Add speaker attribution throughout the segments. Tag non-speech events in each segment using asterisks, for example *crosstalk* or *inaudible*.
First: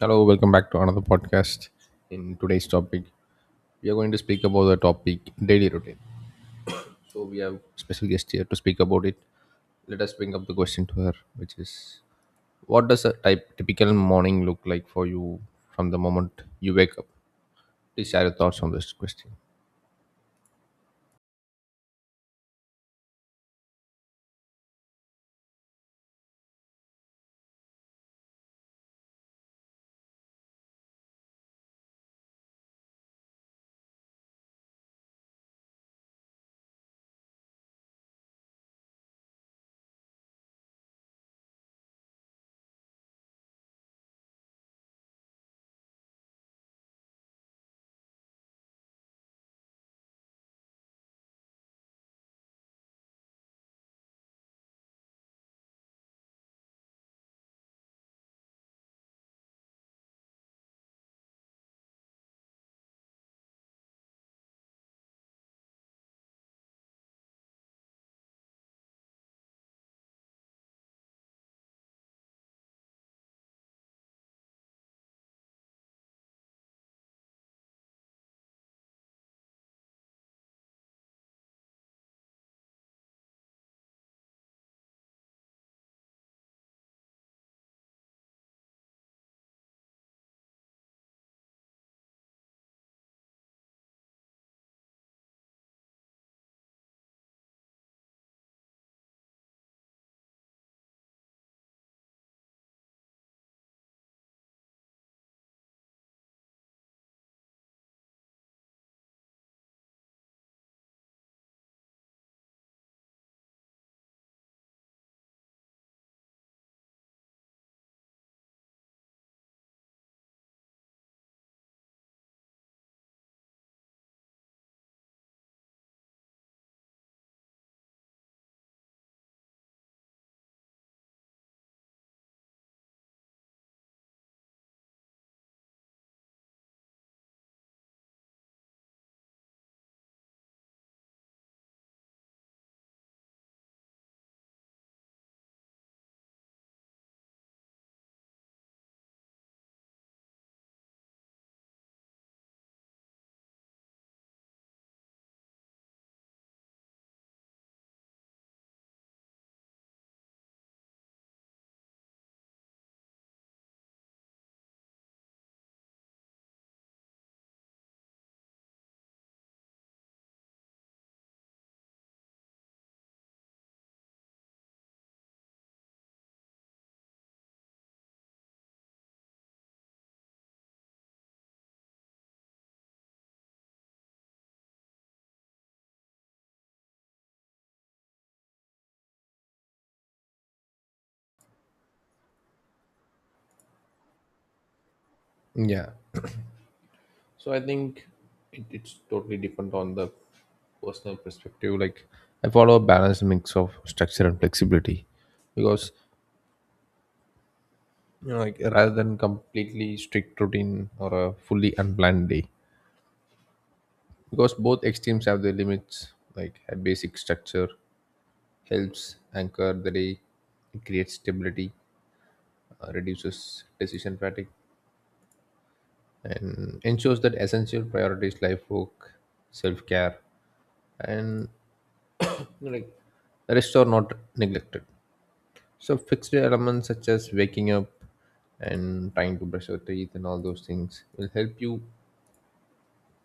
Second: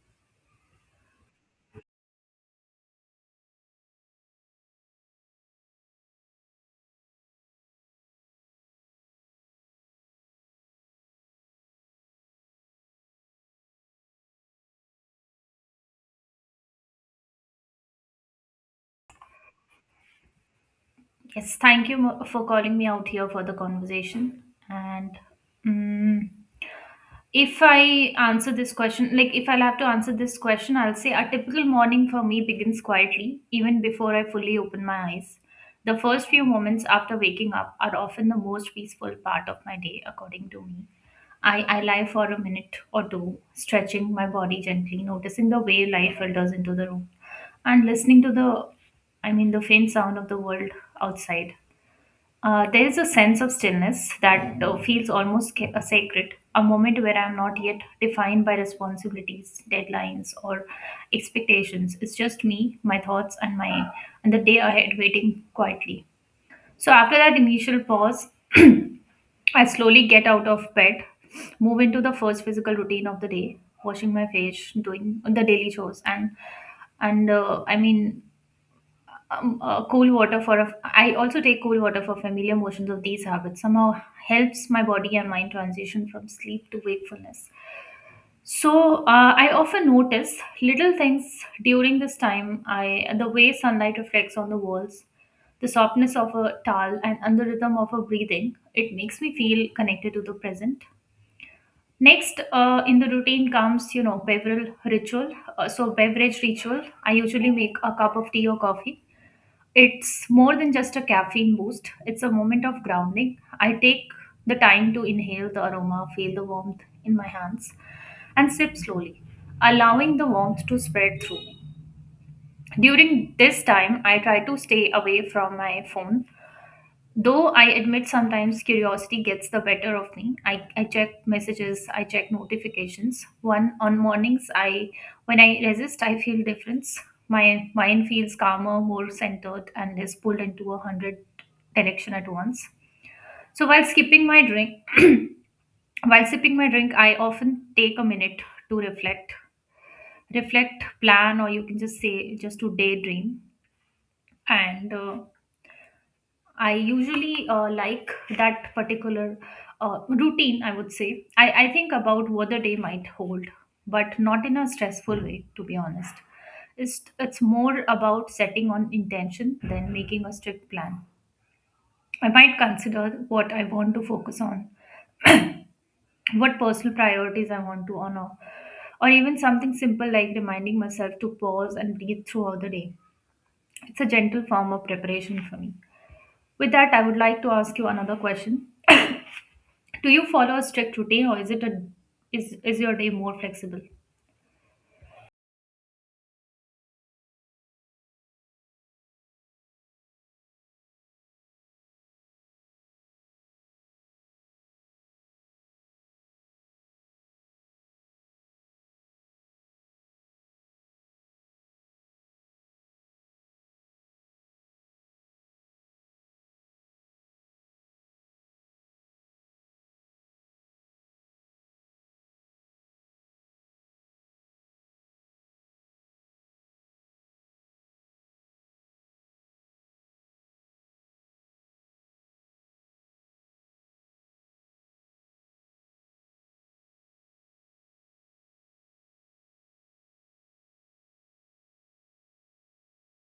Speaker 1: Hello, welcome back to another podcast. In today's topic, we are going to speak about the topic daily routine. So we have special guest here to speak about it. Let us bring up the question to her, which is, what does a type typical morning look like for you from the moment you wake up? Please share your thoughts on this question.
Speaker 2: Yes, thank you for calling me out here for the conversation. And mm, if I answer this question, like If I'll have to answer this question, I'll say a typical morning for me begins quietly, even before I fully open my eyes. The first few moments after waking up are often the most peaceful part of my day, according to me. I lie for a minute or two, stretching my body gently, noticing the way light filters into the room, and listening to the faint sound of the world outside. There is a sense of stillness that feels almost sacred, a moment where I am not yet defined by responsibilities, deadlines, or expectations. It's just me, my thoughts, and my and the day ahead waiting quietly. So after that initial pause, *clears throat* I slowly get out of bed, move into the first physical routine of the day, washing my face, doing the daily chores, and cool water for a I also take cool water for familiar motions of these habits somehow helps my body and mind transition from sleep to wakefulness. So I often notice little things during this time I the way sunlight reflects on the walls, the softness of a towel, and the rhythm of a breathing. It makes me feel connected to the present. Next, in the routine comes beverage ritual. Beverage ritual, I usually make a cup of tea or coffee. It's more than just a caffeine boost, it's a moment of grounding. I take the time to inhale the aroma, feel the warmth in my hands, and sip slowly, allowing the warmth to spread through me. During this time, I try to stay away from my phone. Though I admit sometimes curiosity gets the better of me. I check messages, I check notifications. One on mornings I when I resist I feel difference. My mind feels calmer, more centered and is pulled into a hundred direction at once. So while sipping my drink I often take a minute to reflect. Reflect, plan, or you can just say just to daydream. And I usually like that particular Routine, I would say. I think about what the day might hold, but not in a stressful way, to be honest. It's more about setting on intention than making a strict plan. I might consider what I want to focus on, what personal priorities I want to honor, or even something simple like reminding myself to pause and breathe throughout the day. It's a gentle form of preparation for me. With that, I would like to ask you another question. Do you follow a strict routine or is it a is your day more flexible?
Speaker 1: Yeah. So I think it's totally different on the personal perspective. Like I follow a balanced mix of structure and flexibility because you know, like, rather than completely strict routine or a fully unplanned day. Because both extremes have their limits, like a basic structure helps anchor the day, it creates stability, reduces decision fatigue, and ensures that essential priorities like work, self care, and you know, like rest are not neglected. So, fixed elements such as waking up and trying to brush your teeth and all those things will help you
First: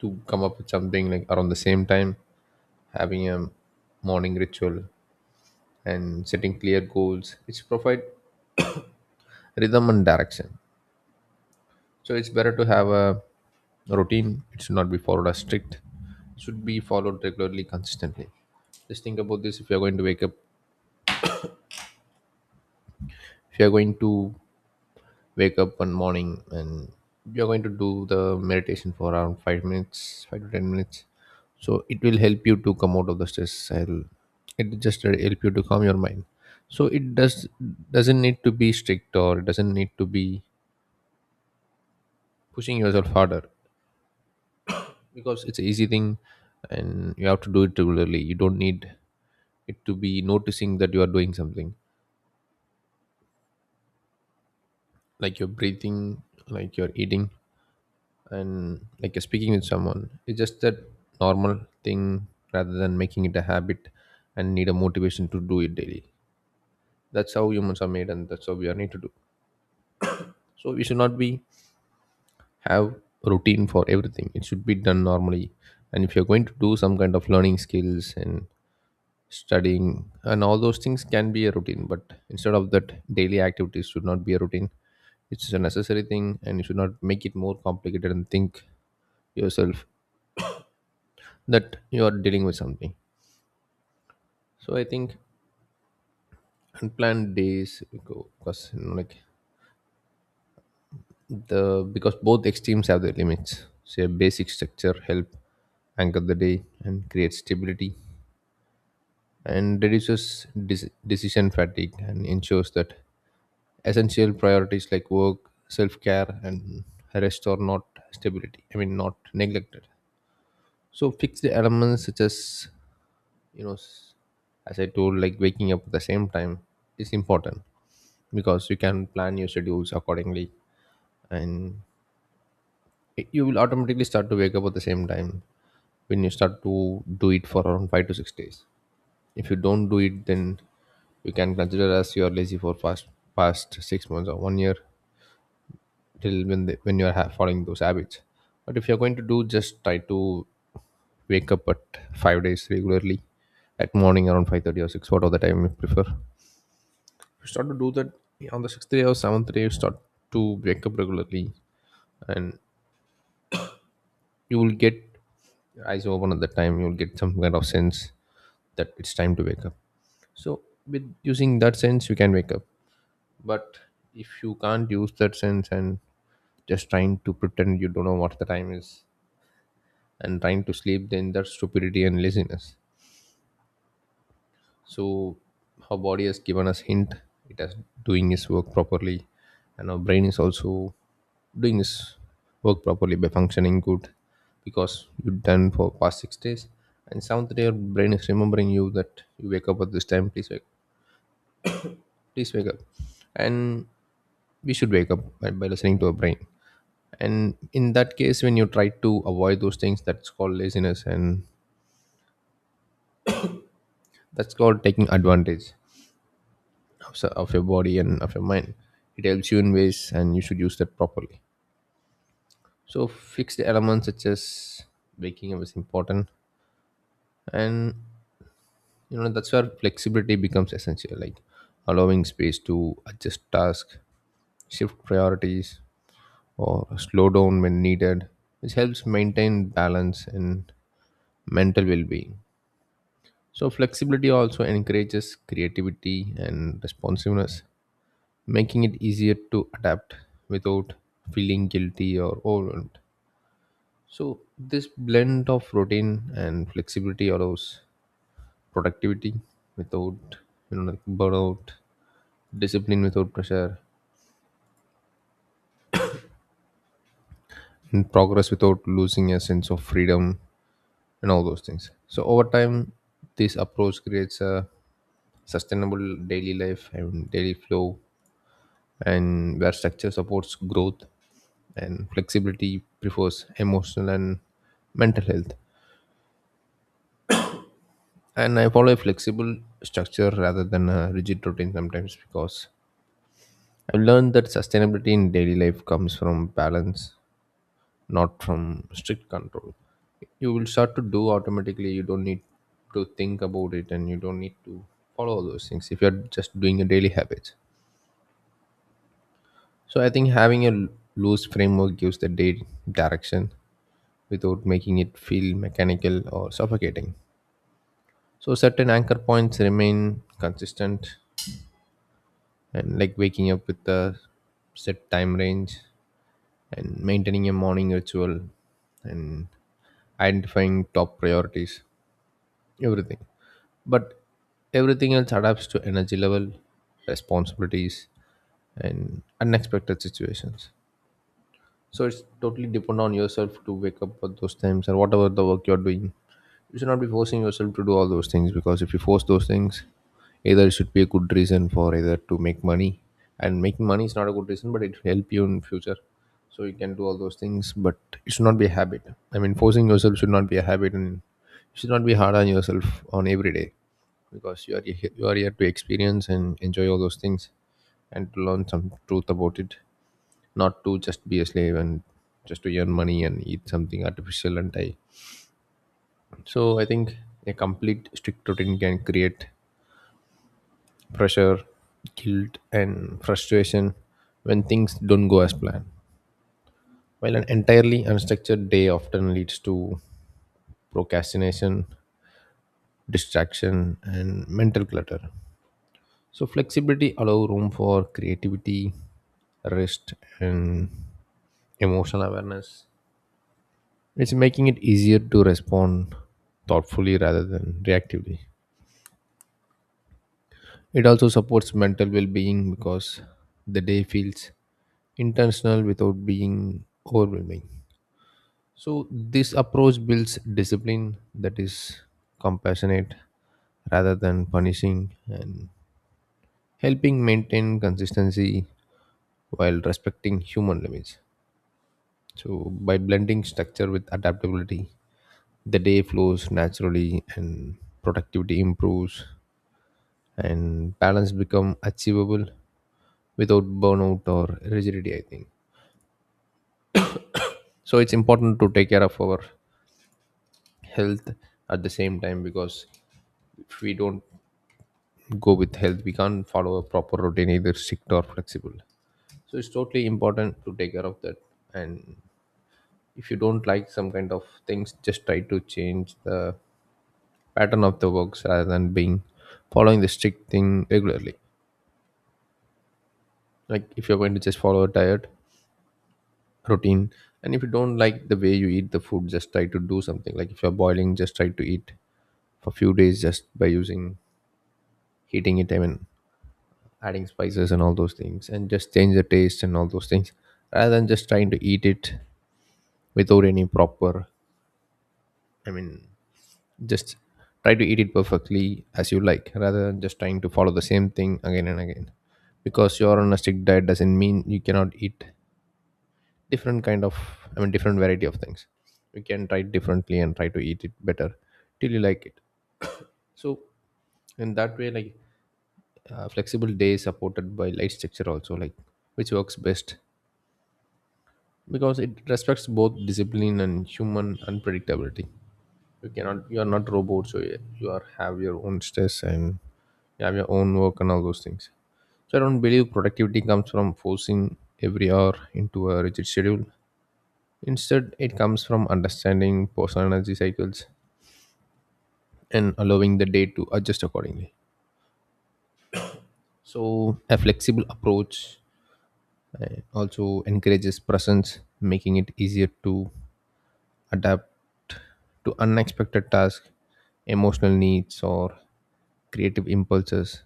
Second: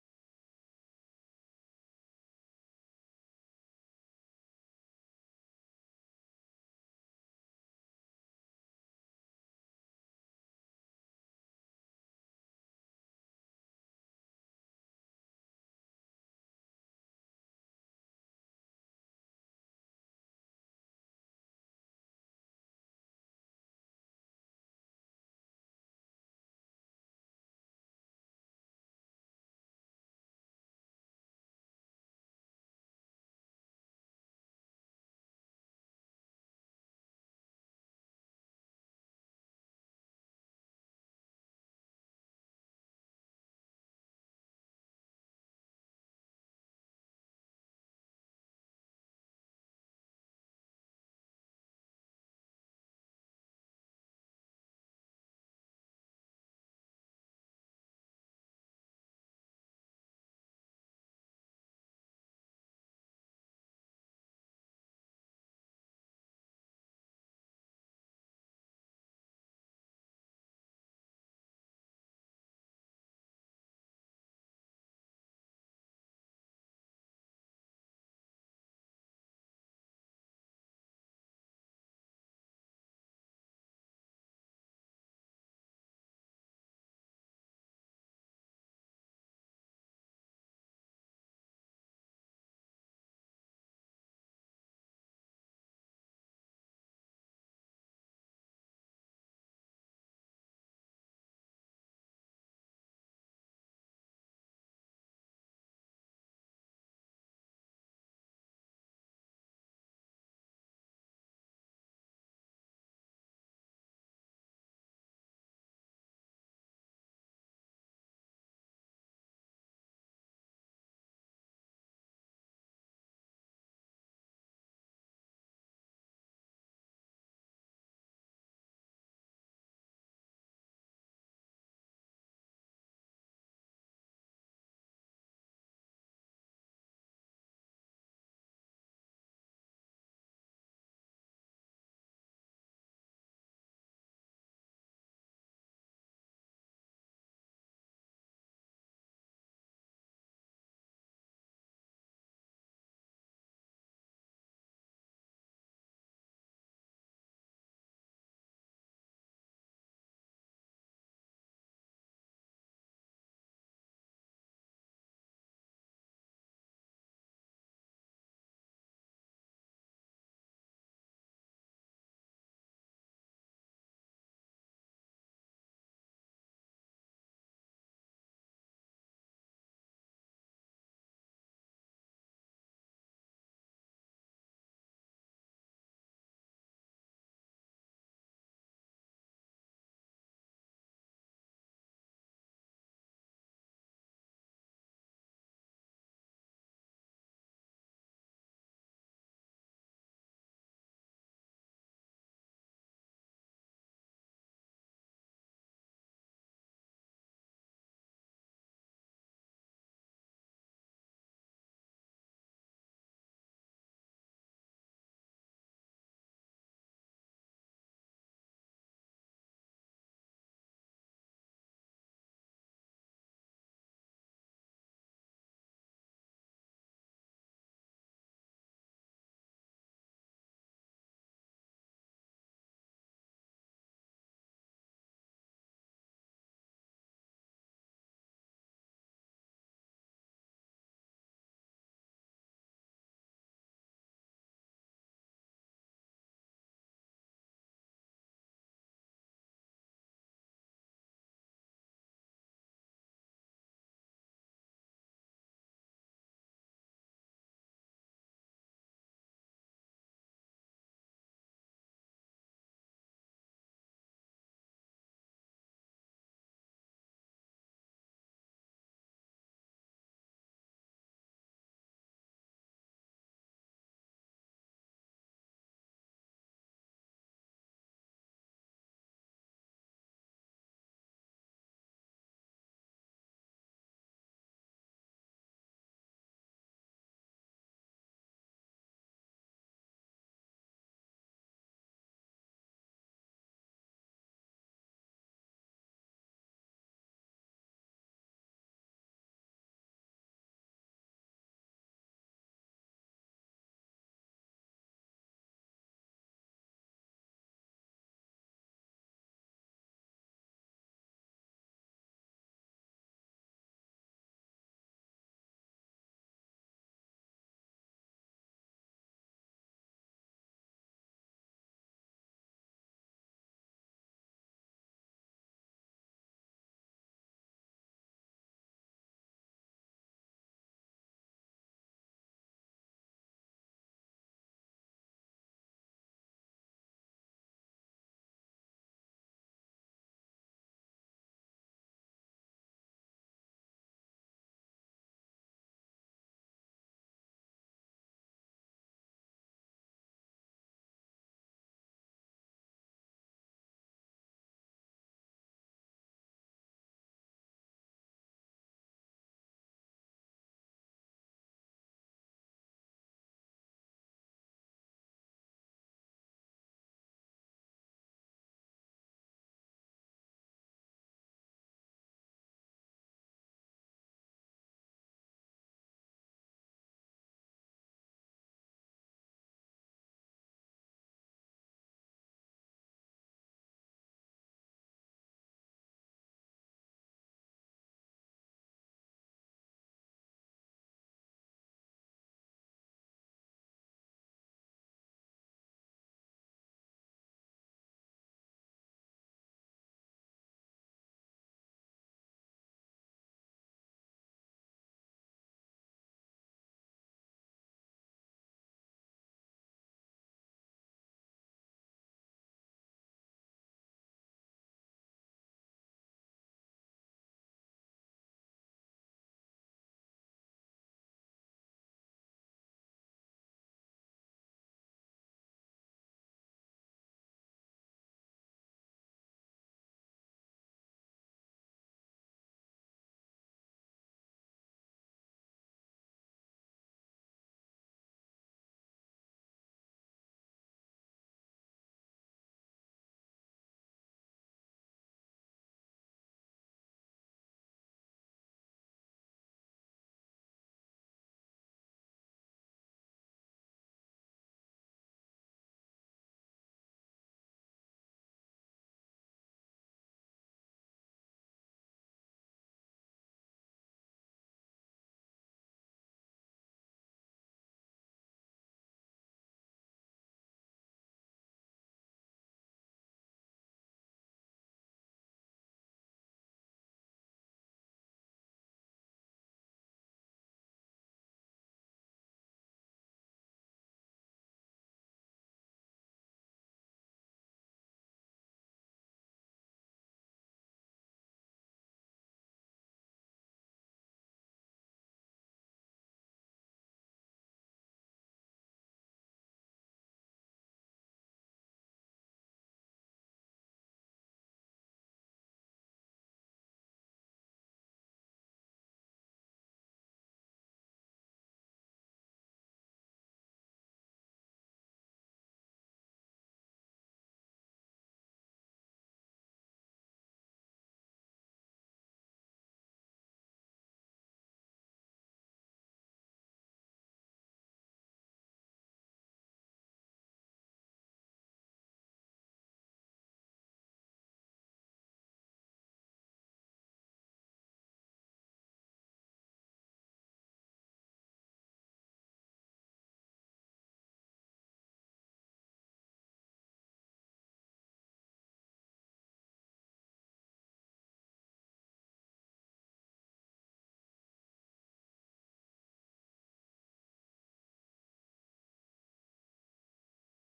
Speaker 1: to come up with something like around the same time, having a morning ritual and setting clear goals which provide rhythm and direction. So it's better to have a routine. It should not be followed as strict. It should be followed regularly, consistently. Just think about this: if you're going to wake up, if you're going to wake up one morning and you're going to do the meditation for around 5 minutes, 5 to 10 minutes, so it will help you to come out of the stress cycle, it just help you to calm your mind. So it does doesn't need to be strict, or it doesn't need to be pushing yourself harder, because it's an easy thing and you have to do it regularly. You don't need it to be noticing that you are doing something, like you're breathing, like you're eating, and like you're speaking with someone. It's just that normal thing rather than making it a habit and need a motivation to do it daily. That's how humans are made and that's how we are need to do. So we should not be have routine for everything. It should be done normally. And if you're going to do some kind of learning skills and studying and all those things can be a routine, but instead of that, daily activities should not be a routine. It's a necessary thing and you should not make it more complicated and think yourself that you are dealing with something. So I think unplanned days go because you know, like the, because both extremes have their limits. So a basic structure help anchor the day and create stability and reduces decision fatigue and ensures that essential priorities like work, self care, and rest are not stability. I mean, not neglected. So fixed elements such as you know, as I told, like waking up at the same time is important because you can plan your schedules accordingly, and you will automatically start to wake up at the same time when you start to do it for around 5 to 6 days. If you don't do it then you can consider as you are lazy for past 6 months or one year till when when you are following those habits. But if you're going to do, just try to wake up at 5 days regularly at morning around 5:30 or 6, whatever the time you prefer. You start to do that. On the 6th day or 7th day you start to wake up regularly, and you will get your eyes open at that time. You'll get some kind of sense that it's time to wake up. So with using that sense you can wake up. But if you can't use that sense and just trying to pretend you don't know what the time is and trying to sleep, then that's stupidity and laziness. So our body has given us hint. It has doing its work properly, and our brain is also doing its work properly by functioning good because you've done for past 6 days. And seventh day, your brain is remembering you that you wake up at this time. Please wake up, and we should wake up by listening to our brain. And in that case when you try to avoid those things, that's called laziness and that's called taking advantage of your body and of your mind. It helps you in ways and you should use that properly. So fixed elements such as waking up is important. And you know, that's where flexibility becomes essential, like allowing space to adjust tasks, shift priorities, or slow down when needed, which helps maintain balance and mental well-being. So, flexibility also encourages creativity and responsiveness, making it easier to adapt without feeling guilty or overwhelmed. So, this blend of routine and flexibility allows productivity without you know like burnout, discipline without pressure, and progress without losing a sense of freedom and all those things. So, over time, this approach creates a sustainable daily life and daily flow, and where structure supports growth and flexibility prefers emotional and mental health. And I follow a flexible structure rather than a rigid routine sometimes because I've learned that sustainability in daily life comes from balance, not from strict control. You will start to do automatically. You don't need to think about it and you don't need to follow all those things if you're just doing your daily habits. So I think having a loose framework gives the day direction without making it feel mechanical or suffocating. So certain anchor points remain consistent, and like waking up with a set time range and maintaining a morning ritual and identifying top priorities, everything. But everything else adapts to energy level, responsibilities and unexpected situations. So it's totally depend on yourself to wake up at those times or whatever the work you're doing. You should not be forcing yourself to do all those things, because if you force those things, either it should be a good reason for either to make money. And making money is not a good reason, but it will help you in future. So you can do all those things, but it should not be a habit. I mean, forcing yourself should not be a habit, and you should not be hard on yourself on every day because you are here to experience and enjoy all those things and to learn some truth about it, not to just be a slave and just to earn money and eat something artificial and die. So I think a complete strict routine can create pressure, guilt, and frustration when things don't go as planned. While an entirely unstructured day often leads to procrastination, distraction, and mental clutter. So flexibility allows room for creativity, rest, and emotional awareness. It's making it easier to respond thoughtfully rather than reactively. It also supports mental well being because the day feels intentional without being overwhelming. So, this approach builds discipline that is compassionate rather than punishing, and helping maintain consistency while respecting human limits. So, by blending structure with adaptability, the day flows naturally and productivity improves and balance become achievable without burnout or rigidity, I think. So it's important to take care of our health at the same time, because if we don't go with health, we can't follow a proper routine, either strict or flexible. So it's totally important to take care of that. And if you don't like some kind of things, just try to change the pattern of the works rather than being following the strict thing regularly. Like if you're going to just follow a diet routine, and if you don't like the way you eat the food, just try to do something. Like if you're boiling, just try to eat for a few days just by using heating it. I mean, adding spices and all those things, and just change the taste and all those things, rather than just trying to eat it without any proper. I mean, just try to eat it perfectly as you like, rather than just trying to follow the same thing again and again. Because you're on a strict diet doesn't mean you cannot eat different kind of, I mean, different variety of things. You can try it differently and try to eat it better till you like it. So in that way, like flexible day supported by light structure also, like, which works best because it respects both discipline and human unpredictability. You cannot, you are not robot, so you are have your own stress and you have your own work and all those things. So I don't believe productivity comes from forcing every hour into a rigid schedule. Instead it comes from understanding personal energy cycles and allowing the day to adjust accordingly. So a flexible approach, it also encourages presence, making it easier to adapt to unexpected tasks, emotional needs, or creative impulses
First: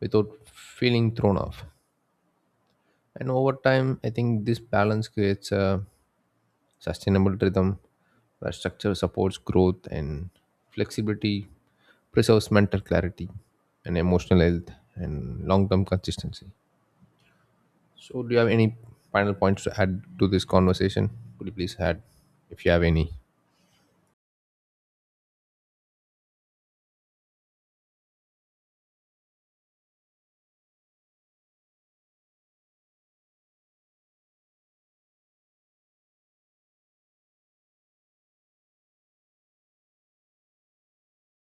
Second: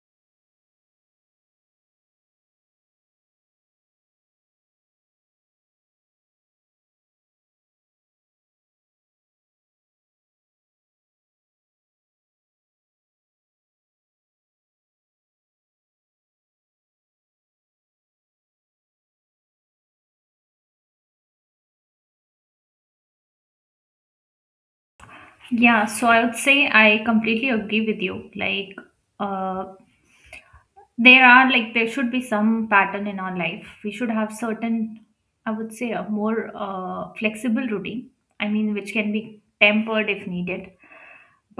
Speaker 1: without feeling thrown off. And over time, I think this balance creates a sustainable rhythm where structure supports growth and flexibility, preserves mental clarity and emotional health, and long term consistency. So, do you have any final points to add to this conversation? Could you please add if you have any?
Speaker 2: Yeah, so I would say I completely agree with you. Uh, there are there should be some pattern in our life. We should have certain, I would say, a more flexible routine, I mean, which can be tempered if needed.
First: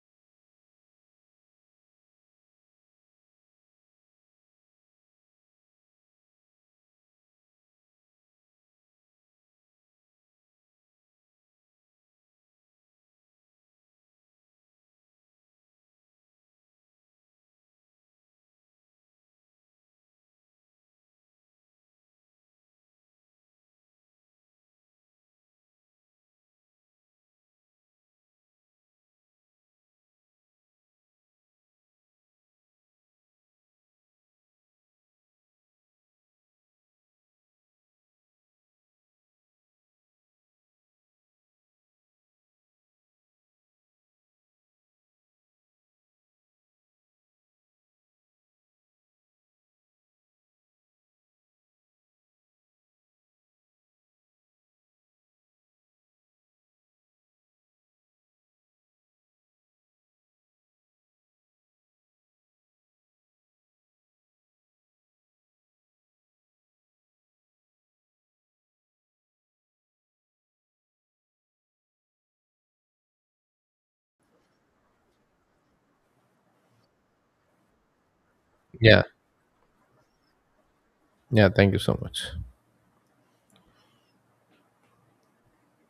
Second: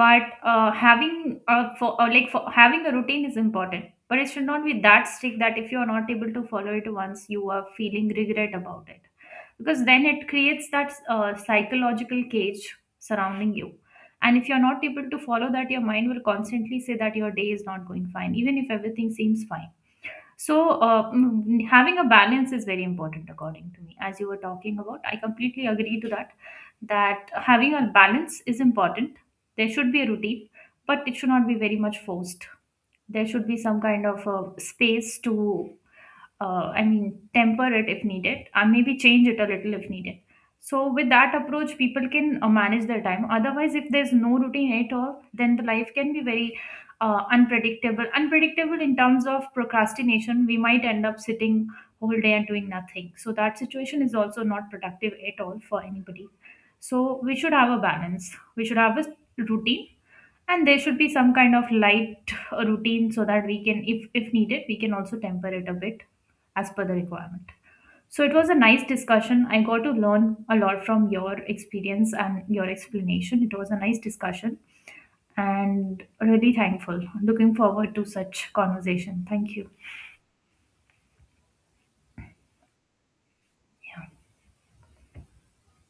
Speaker 2: But having for like for Having a routine is important, but it should not be that strict that if you are not able to follow it once, you are feeling regret about it, because then it creates that psychological cage surrounding you. And if you're not able to follow that, your mind will constantly say that your day is not going fine, even if everything seems fine. So, having a balance is very important, according to me. As you were talking about, I completely agree to that. That having a balance is important. There should be a routine, but it should not be very much forced. There should be some kind of a space to temper it if needed, and maybe change it a little if needed. So, with that approach, people can manage their time. Otherwise, if there's no routine at all, then the life can be very unpredictable. Unpredictable in terms of procrastination, we might end up sitting whole day and doing nothing. So, that situation is also not productive at all for anybody. So, we should have a balance. We should have a routine, and there should be some kind of light routine so that we can, if needed, we can also temper it a bit as per the requirement. So it was a nice discussion. I got to learn a lot from your experience and your explanation. It was a nice discussion and really thankful. Looking forward to such
Speaker 1: Yeah.
Speaker 2: conversation. Thank you.
Speaker 1: Yeah. Thank you so much.